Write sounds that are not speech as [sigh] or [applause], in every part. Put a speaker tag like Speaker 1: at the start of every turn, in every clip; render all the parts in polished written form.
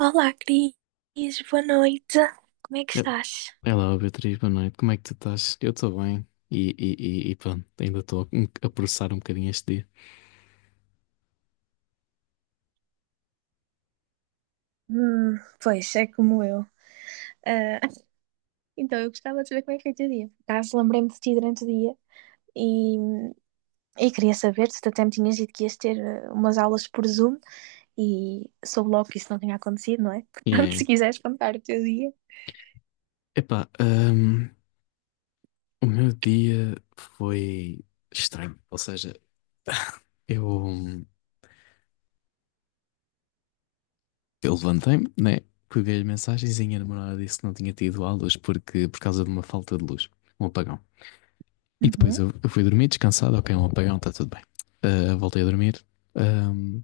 Speaker 1: Olá, Cris, boa noite. Como é que
Speaker 2: Eh,
Speaker 1: estás?
Speaker 2: Olá, Beatriz, boa noite. Como é que tu estás? Eu estou bem e pronto, ainda estou a processar um bocadinho este dia.
Speaker 1: Pois, é como eu. Ah, [laughs] então, eu gostava de saber como é que foi o teu dia. Por acaso, lembrei-me de ti durante o dia e, e queria saber se tu até me tinhas dito que ias ter umas aulas por Zoom e soube logo que isso não tinha acontecido, não é? [laughs]
Speaker 2: Yeah,
Speaker 1: Portanto,
Speaker 2: yeah.
Speaker 1: se quiseres contar o teu dia.
Speaker 2: Epá, o meu dia foi estranho. Ou seja, [laughs] eu, Eu levantei-me, né? Peguei as mensagens e a minha namorada disse que não tinha tido aulas porque, por causa de uma falta de luz, um apagão. E depois
Speaker 1: Uhum.
Speaker 2: eu fui dormir descansado, ok, um apagão, está tudo bem. Ah, voltei a dormir. ahm,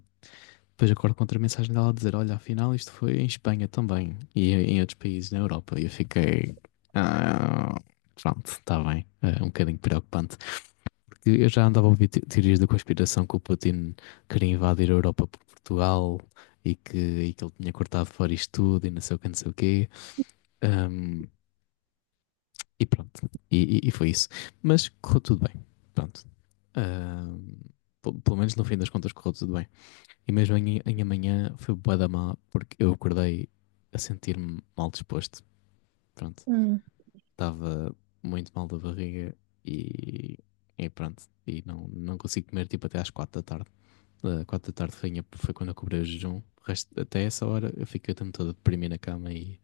Speaker 2: Depois acordo com outra mensagem dela a dizer: Olha, afinal isto foi em Espanha também e em outros países na Europa. E eu fiquei. "Ah, pronto, está bem. Ah, um bocadinho preocupante que eu já andava a ouvir teorias da conspiração que o Putin queria invadir a Europa por Portugal e que, e que ele tinha cortado fora isto tudo e não sei o que, não sei o quê. Ahm, e pronto, e foi isso. Mas correu tudo bem, pronto. Ahm, Pelo menos no fim das contas correu tudo bem. E mesmo em amanhã foi bué da má porque eu acordei a sentir-me mal disposto. Pronto,
Speaker 1: Hum,
Speaker 2: estava muito mal da barriga e, e pronto. E não consigo comer tipo até às quatro da tarde. Ah, quatro da tarde foi quando eu cobrei o jejum. Até essa hora eu fiquei o tempo todo a deprimir na cama e,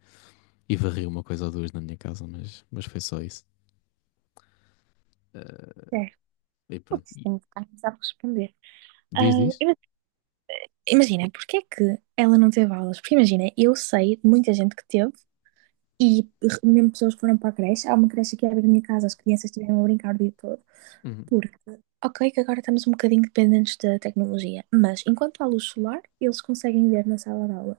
Speaker 2: e varri uma coisa ou duas na minha casa, mas foi só isso. Ah,
Speaker 1: certo.
Speaker 2: e pronto.
Speaker 1: Putz, tenho que ficar a responder. Ah,
Speaker 2: Diz, diz?
Speaker 1: ima- imagina, porque é que ela não teve aulas? Porque imagina, eu sei de muita gente que teve e mesmo pessoas que foram para a creche. Há uma creche aqui à beira da minha casa, as crianças estiveram a brincar o dia todo.
Speaker 2: Uhum.
Speaker 1: Porque, ok, que agora estamos um bocadinho dependentes da tecnologia, mas enquanto há luz solar, eles conseguem ver na sala de aula.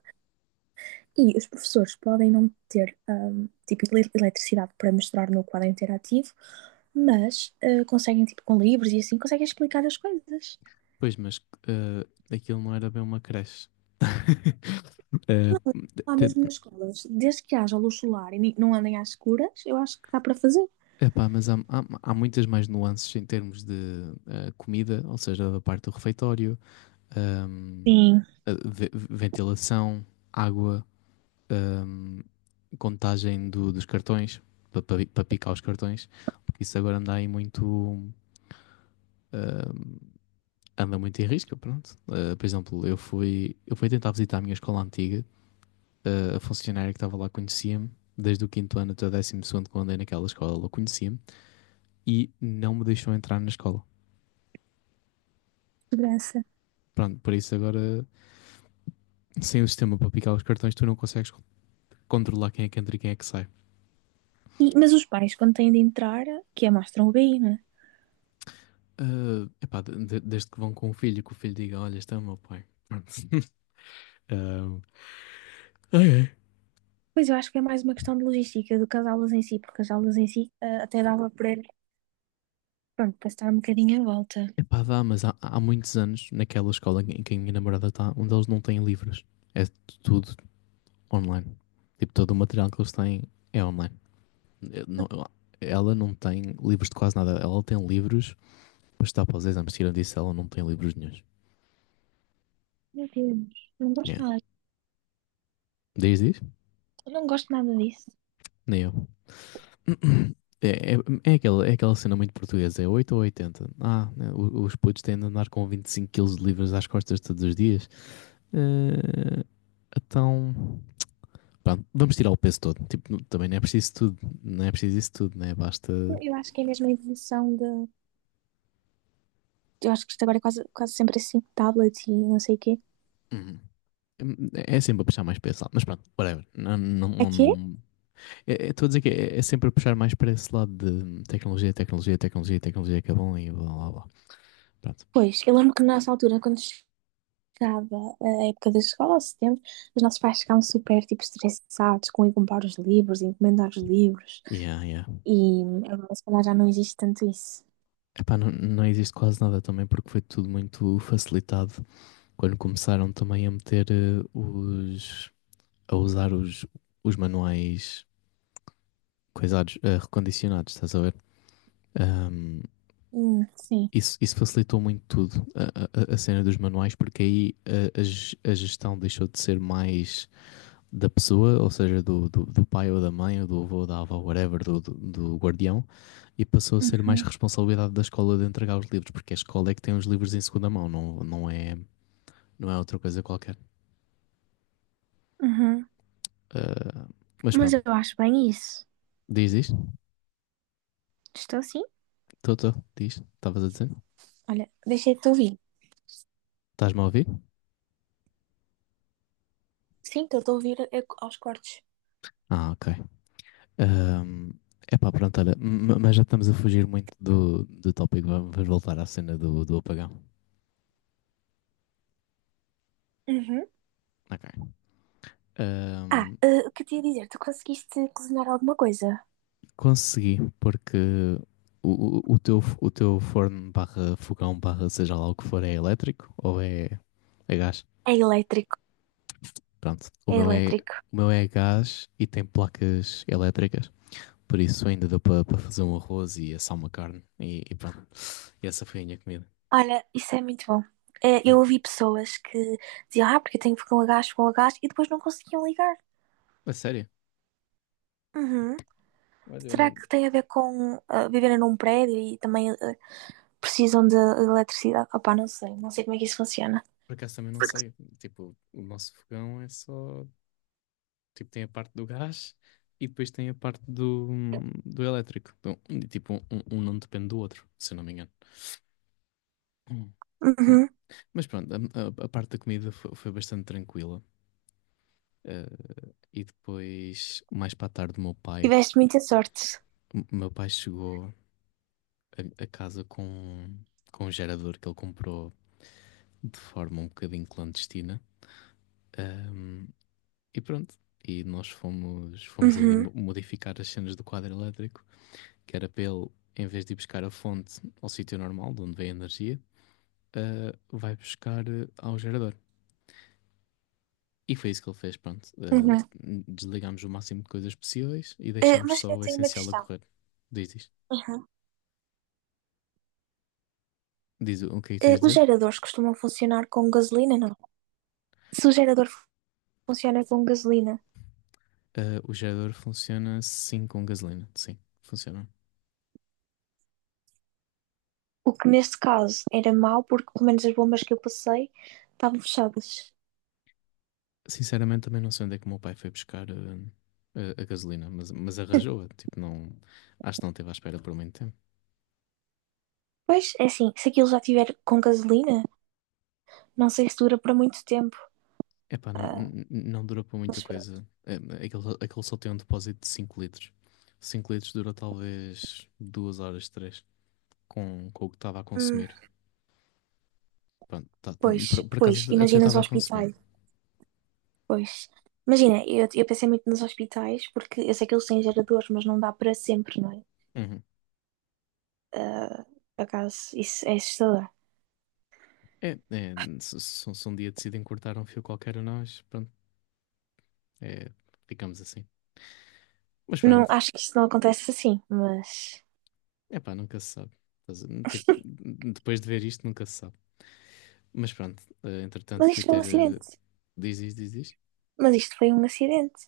Speaker 1: E os professores podem não ter, tipo, eletricidade para mostrar no quadro interativo, mas conseguem, tipo, com livros e assim, conseguem explicar as coisas.
Speaker 2: Pois, mas ah, aquilo não era bem uma creche. [laughs] Eh,
Speaker 1: Lá
Speaker 2: te-
Speaker 1: mesmo nas escolas, desde que haja luz solar e não andem às escuras, eu acho que dá para fazer.
Speaker 2: Epá, mas há muitas mais nuances em termos de comida, ou seja, da parte do refeitório, ahm,
Speaker 1: Sim.
Speaker 2: a ventilação, água, ah, contagem dos cartões, para pa picar os cartões, porque isso agora anda aí muito. ah, Anda muito em risca, pronto. Ah, por exemplo, eu fui tentar visitar a minha escola antiga, a funcionária que estava lá conhecia-me, desde o quinto ano até o décimo segundo, quando andei naquela escola, ela conhecia-me, e não me deixou entrar na escola.
Speaker 1: Segurança.
Speaker 2: Pronto, por isso agora, sem o sistema para picar os cartões, tu não consegues controlar quem é que entra e quem é que sai.
Speaker 1: Mas os pais, quando têm de entrar, que é mostram o BI, não é?
Speaker 2: Ah, epá, desde que vão com o filho, que o filho diga: Olha, este é o meu pai. [laughs] Pronto. Ah,
Speaker 1: Pois eu acho que é mais uma questão de logística do que as aulas em si, porque as aulas em si até dava para, pronto, para estar um bocadinho à volta.
Speaker 2: epá, dá, mas há muitos anos, naquela escola em que a minha namorada está, onde eles não têm livros. É tudo online. Tipo, todo o material que eles têm é online. Eh, não- Ela não tem livros de quase nada. Ela tem livros para estudar para os exames. Tira disso, ela não tem livros nenhuns.
Speaker 1: Meu Deus, não gosto
Speaker 2: Yeah.
Speaker 1: nada.
Speaker 2: Diz, diz?
Speaker 1: Eu não gosto nada disso.
Speaker 2: Nem eu. [clears throat] É, é, é aquela cena muito portuguesa. É 8 ou 80. Ah, né, os putos têm de andar com 25 quilos de livros às costas todos os dias. Eh, então... Pronto, vamos tirar o peso todo. Tipo, também não é preciso tudo, não é preciso isso tudo, né? Basta.
Speaker 1: Eu acho que é mesmo a evolução de. Eu acho que isto agora é quase, quase sempre assim, tablet e não sei o quê.
Speaker 2: Hum, é sempre a puxar mais para esse lado, mas pronto, whatever. Não, não, não,
Speaker 1: Aqui?
Speaker 2: não. Estou a dizer que é sempre a puxar mais para esse lado de tecnologia, tecnologia, tecnologia, tecnologia, que é bom e blá blá blá. Pronto.
Speaker 1: Pois, eu lembro que na nossa altura, quando chegava a época da escola, ao setembro, os nossos pais ficavam super, tipo, estressados com ir comprar os livros, encomendar os livros.
Speaker 2: Yeah, yeah.
Speaker 1: E agora, se calhar, já não existe tanto isso.
Speaker 2: Epá, não existe quase nada também porque foi tudo muito facilitado quando começaram também a meter eh, os. A usar os manuais coisados, recondicionados, estás a ver? Ahm,
Speaker 1: Sim.
Speaker 2: Isso, isso facilitou muito tudo, a cena dos manuais, porque aí a gestão deixou de ser mais da pessoa, ou seja, do pai ou da mãe, ou do avô ou da avó, whatever, do guardião, e passou a ser mais
Speaker 1: Uhum,
Speaker 2: responsabilidade da escola de entregar os livros, porque a escola é que tem os livros em segunda mão, não é, não é outra coisa qualquer.
Speaker 1: uhum.
Speaker 2: Ah, mas
Speaker 1: Mas
Speaker 2: pronto,
Speaker 1: eu acho bem isso.
Speaker 2: diz isto,
Speaker 1: Estou sim?
Speaker 2: estou, diz, estavas a dizer?
Speaker 1: Olha, deixei-te ouvir.
Speaker 2: Estás-me a ouvir?
Speaker 1: Sim, estou a ouvir aos cortes.
Speaker 2: Ah, ok. É pá, pronto, olha, mas já estamos a fugir muito do tópico, vamos voltar à cena do apagão.
Speaker 1: Uhum.
Speaker 2: Ok.
Speaker 1: Ah,
Speaker 2: Ahm,
Speaker 1: o que eu tinha a dizer? Tu conseguiste cozinhar alguma coisa?
Speaker 2: Consegui, porque o teu forno barra fogão barra seja lá o que for é elétrico ou é gás?
Speaker 1: É elétrico,
Speaker 2: Pronto, o
Speaker 1: é
Speaker 2: meu é,
Speaker 1: elétrico.
Speaker 2: o meu é gás e tem placas elétricas, por isso ainda deu para fazer um arroz e assar uma carne e pronto. E essa foi a minha comida.
Speaker 1: Olha, isso é muito bom. Eh,
Speaker 2: Yeah.
Speaker 1: eu ouvi pessoas que diziam, ah, porque eu tenho fogão a gás, e depois não conseguiam ligar.
Speaker 2: A sério?
Speaker 1: Uhum.
Speaker 2: Olha, eu
Speaker 1: Será
Speaker 2: não.
Speaker 1: que tem a ver com viverem num prédio e também precisam de eletricidade? Opá, não sei, não sei como é que isso funciona.
Speaker 2: Por acaso também não sei. Tipo, o nosso fogão é só. Tipo, tem a parte do gás e depois tem a parte do elétrico. Então, tipo, um não depende do outro, se eu não me engano. Hum. Ma-
Speaker 1: Uhum.
Speaker 2: Mas pronto, a parte da comida foi bastante tranquila. Eh, e depois, mais para a tarde,
Speaker 1: Tiveste muita sorte.
Speaker 2: O meu pai chegou a casa com um gerador que ele comprou de forma um bocadinho clandestina. Ahm, E pronto. E nós fomos ali
Speaker 1: Uhum.
Speaker 2: modificar as cenas do quadro elétrico, que era para ele, em vez de ir buscar a fonte ao sítio normal, de onde vem a energia, vai buscar ao gerador. E foi isso que ele fez, pronto. Ah,
Speaker 1: Uhum.
Speaker 2: desligámos o máximo de coisas possíveis e
Speaker 1: Eh,
Speaker 2: deixámos
Speaker 1: mas
Speaker 2: só
Speaker 1: eu
Speaker 2: o
Speaker 1: tenho uma
Speaker 2: essencial a
Speaker 1: questão.
Speaker 2: correr. Diz isto.
Speaker 1: Uhum.
Speaker 2: Diz o que é que tu
Speaker 1: Eh,
Speaker 2: ias
Speaker 1: os
Speaker 2: dizer?
Speaker 1: geradores costumam funcionar com gasolina, não? Se o gerador funciona com gasolina.
Speaker 2: Ah, o gerador funciona sim com gasolina. Sim, funciona.
Speaker 1: O que neste caso era mau, porque pelo menos as bombas que eu passei estavam fechadas.
Speaker 2: Sinceramente, também não sei onde é que o meu pai foi buscar a gasolina, mas arranjou-a. Tipo, não, acho que não esteve à espera por muito tempo.
Speaker 1: Pois, é assim, se aquilo já tiver com gasolina, não sei se dura para muito tempo.
Speaker 2: Epá, não durou para muita
Speaker 1: Mas pronto.
Speaker 2: coisa. Aquele só tem um depósito de 5 litros. 5 litros durou talvez 2 horas, 3 com o que estava a
Speaker 1: Hum,
Speaker 2: consumir. Pronto, tá- tá-
Speaker 1: pois,
Speaker 2: por, por
Speaker 1: pois,
Speaker 2: acaso até
Speaker 1: imagina os
Speaker 2: estava a consumir.
Speaker 1: hospitais. Pois. Imagina, eu pensei muito nos hospitais, porque eu sei que eles têm geradores, mas não dá para sempre, não é?
Speaker 2: Uhum.
Speaker 1: Por acaso, isso é assustador.
Speaker 2: É, é, se um dia decidem cortar um fio qualquer a nós, pronto, é, ficamos assim. Mas
Speaker 1: Não,
Speaker 2: pronto,
Speaker 1: acho que isto não acontece assim, mas.
Speaker 2: epá, nunca se sabe. Tipo, depois de ver isto, nunca se sabe. Mas pronto, entretanto
Speaker 1: Mas
Speaker 2: fui
Speaker 1: isto foi um
Speaker 2: ter.
Speaker 1: acidente.
Speaker 2: Diz isto, diz isto.
Speaker 1: Mas isto foi um acidente.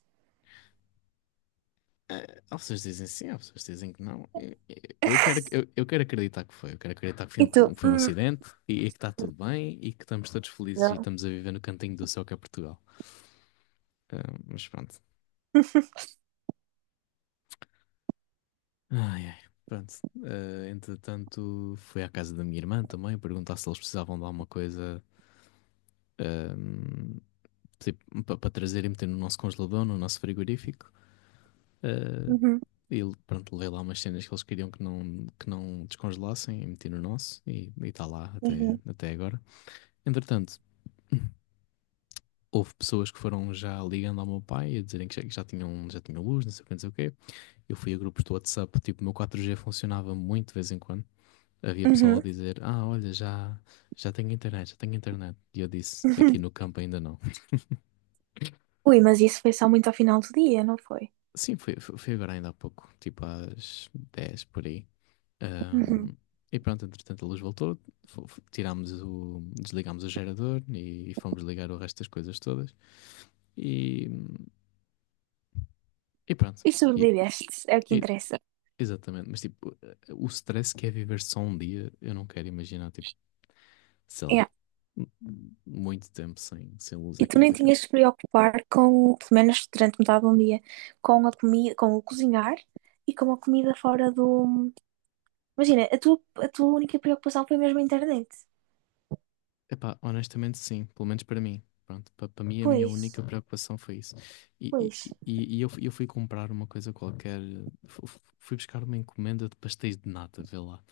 Speaker 2: Há pessoas que dizem sim, há pessoas que dizem que não. Eu quero acreditar que foi. Eu quero acreditar que foi um,
Speaker 1: E tu?
Speaker 2: que foi um acidente e que está tudo bem e que estamos todos felizes e
Speaker 1: Não.
Speaker 2: estamos a viver no cantinho do céu que é Portugal. Eh, mas pronto. Ai, ai. Pronto. Entretanto, fui à casa da minha irmã também perguntar se eles precisavam de alguma coisa. eh, Para trazer e meter no nosso congelador, no nosso frigorífico. Eh,
Speaker 1: Uhum,
Speaker 2: e pronto, levei lá umas cenas que eles queriam que não descongelassem e meti no nosso e está lá até,
Speaker 1: uhum,
Speaker 2: até agora. Entretanto, houve pessoas que foram já ligando ao meu pai a dizerem que já tinham luz, não sei o que, não sei o quê. Eu fui a grupos do WhatsApp, tipo, o meu 4G funcionava muito de vez em quando. Havia pessoal a
Speaker 1: uhum.
Speaker 2: dizer, olha, já tenho internet, já tenho internet. E eu disse, aqui
Speaker 1: Uhum.
Speaker 2: no campo ainda não.
Speaker 1: Ui, mas isso foi só muito ao final do dia, não foi?
Speaker 2: Sim, foi agora ainda há pouco, tipo às 10 por aí. Ahm,
Speaker 1: Uhum.
Speaker 2: e pronto, entretanto a luz voltou, desligámos o gerador e fomos ligar o resto das coisas todas e, e pronto.
Speaker 1: E
Speaker 2: E,
Speaker 1: sobreviveste, é o que
Speaker 2: e-
Speaker 1: interessa.
Speaker 2: Exatamente, mas tipo, o stress que é viver só um dia, eu não quero imaginar, tipo, sei lá,
Speaker 1: É.
Speaker 2: m- muito tempo sem luz
Speaker 1: E
Speaker 2: é
Speaker 1: tu nem
Speaker 2: complicado.
Speaker 1: tinhas de te preocupar com, pelo menos durante metade do dia, com a comida, com o cozinhar e com a comida fora do. Imagina, a tua única preocupação foi mesmo a internet.
Speaker 2: Epá, honestamente sim, pelo menos para mim. Pronto, para mim a minha
Speaker 1: Pois,
Speaker 2: única preocupação foi isso. E,
Speaker 1: pois.
Speaker 2: e, e- e eu fui comprar uma coisa qualquer, fui buscar uma encomenda de pastéis de nata, vê lá.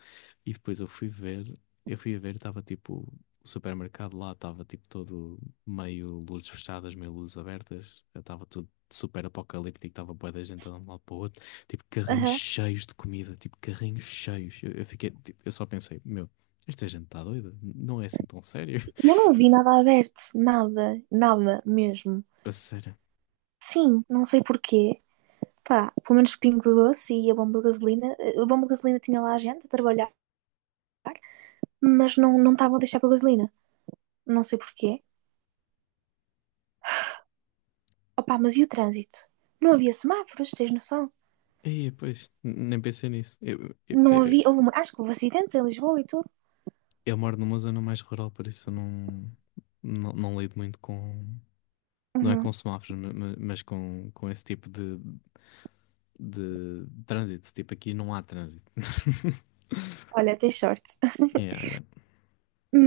Speaker 2: E depois eu fui a ver, estava tipo, o supermercado lá estava tipo todo meio luzes fechadas, meio luzes abertas, estava tudo super apocalíptico, estava bué da gente andando de um lado para o outro, tipo carrinhos
Speaker 1: Aham.
Speaker 2: cheios de comida, tipo carrinhos cheios. Eu fiquei, tipo, eu só pensei, meu, esta gente está doida, não é assim tão sério,
Speaker 1: E eu não vi nada aberto, nada, nada mesmo.
Speaker 2: [laughs] a sério.
Speaker 1: Sim, não sei porquê. Pá, pelo menos o Pingo Doce e a bomba de gasolina. A bomba de gasolina tinha lá a gente a trabalhar. Mas não estavam a deixar para gasolina. Não sei porquê. Opa, mas e o trânsito? Não havia semáforos, tens noção?
Speaker 2: E pois, nem pensei nisso. Eu, eu,
Speaker 1: Não
Speaker 2: eu,
Speaker 1: havia, houve, acho que houve acidentes em Lisboa e tudo.
Speaker 2: eu moro numa zona mais rural, por isso eu não lido muito com. Não é
Speaker 1: Uhum.
Speaker 2: com semáforos, mas com esse tipo de trânsito. Tipo, aqui não há trânsito.
Speaker 1: Olha, tens sorte. [laughs]
Speaker 2: Yeah, yeah,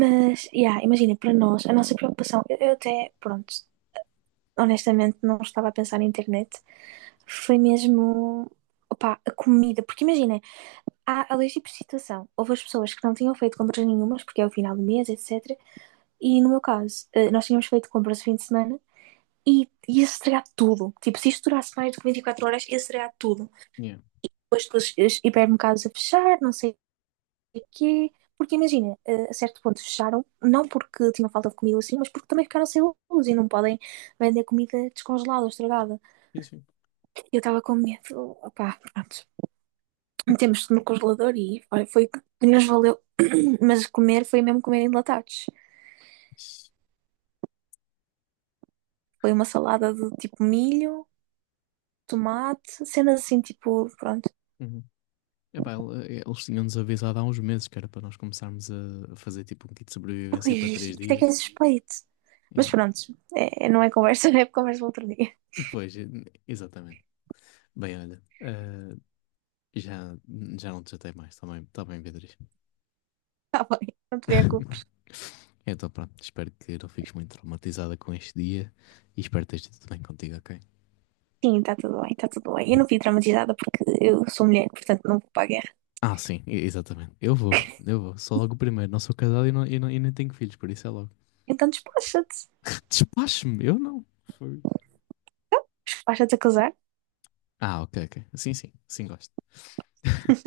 Speaker 1: Mas, yeah, imagina, para nós, a nossa preocupação, eu até, pronto, honestamente não estava a pensar na internet, foi mesmo, opá, a comida, porque imagina, há a leis de situação, houve as pessoas que não tinham feito compras nenhumas, porque é o final do mês, etc. E no meu caso, nós tínhamos feito compras o fim de semana, e ia estragar tudo. Tipo, se isto durasse mais do que 24 horas, ia estragar tudo.
Speaker 2: yeah.
Speaker 1: Depois os hipermercados a fechar, não sei o quê. Porque imagina, a certo ponto fecharam, não porque tinham falta de comida assim, mas porque também ficaram sem luz e não podem vender comida descongelada ou estragada.
Speaker 2: Sim, sim.
Speaker 1: Eu estava com medo, opá, pronto. Metemos no congelador e olha, foi que nos valeu. [clears throat] [coughs] Mas comer foi mesmo comer enlatados.
Speaker 2: Isso.
Speaker 1: Foi uma salada de tipo milho, tomate, cenas assim, tipo, pronto.
Speaker 2: Uhum. Epá, eles tinham-nos avisado há uns meses que era para nós começarmos a fazer tipo um kit de
Speaker 1: Ui,
Speaker 2: sobrevivência para três
Speaker 1: isto é que é
Speaker 2: dias.
Speaker 1: suspeito. Mas
Speaker 2: Yeah.
Speaker 1: pronto, não é conversa, [laughs] é conversa para outro dia.
Speaker 2: Pois, exatamente. Bem, olha, já, já não te chatei mais, está bem, tá bem, Beatriz.
Speaker 1: Está bem, não te
Speaker 2: [laughs]
Speaker 1: preocupes.
Speaker 2: Então, pronto, espero que não fiques muito traumatizada com este dia e espero que esteja tudo bem contigo, ok?
Speaker 1: Sim, está tudo bem, está tudo bem. Eu não fui traumatizada porque eu sou mulher, portanto não vou para a guerra.
Speaker 2: Ah, sim, exatamente. Eu vou. Sou logo o primeiro. Não sou casado e nem tenho filhos, por isso é logo.
Speaker 1: Então despacha-te.
Speaker 2: [laughs] Despache-me, eu não. Foi.
Speaker 1: Despacha-te a casar.
Speaker 2: Ah, ok, ok. Sim, sim, sim, gosto. [laughs]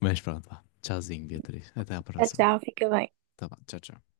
Speaker 2: Mas pronto, vá. Tchauzinho, Beatriz. Até à
Speaker 1: Tchau,
Speaker 2: próxima.
Speaker 1: tchau, fica bem. Tchau.
Speaker 2: Tá bom, tchau, tchau.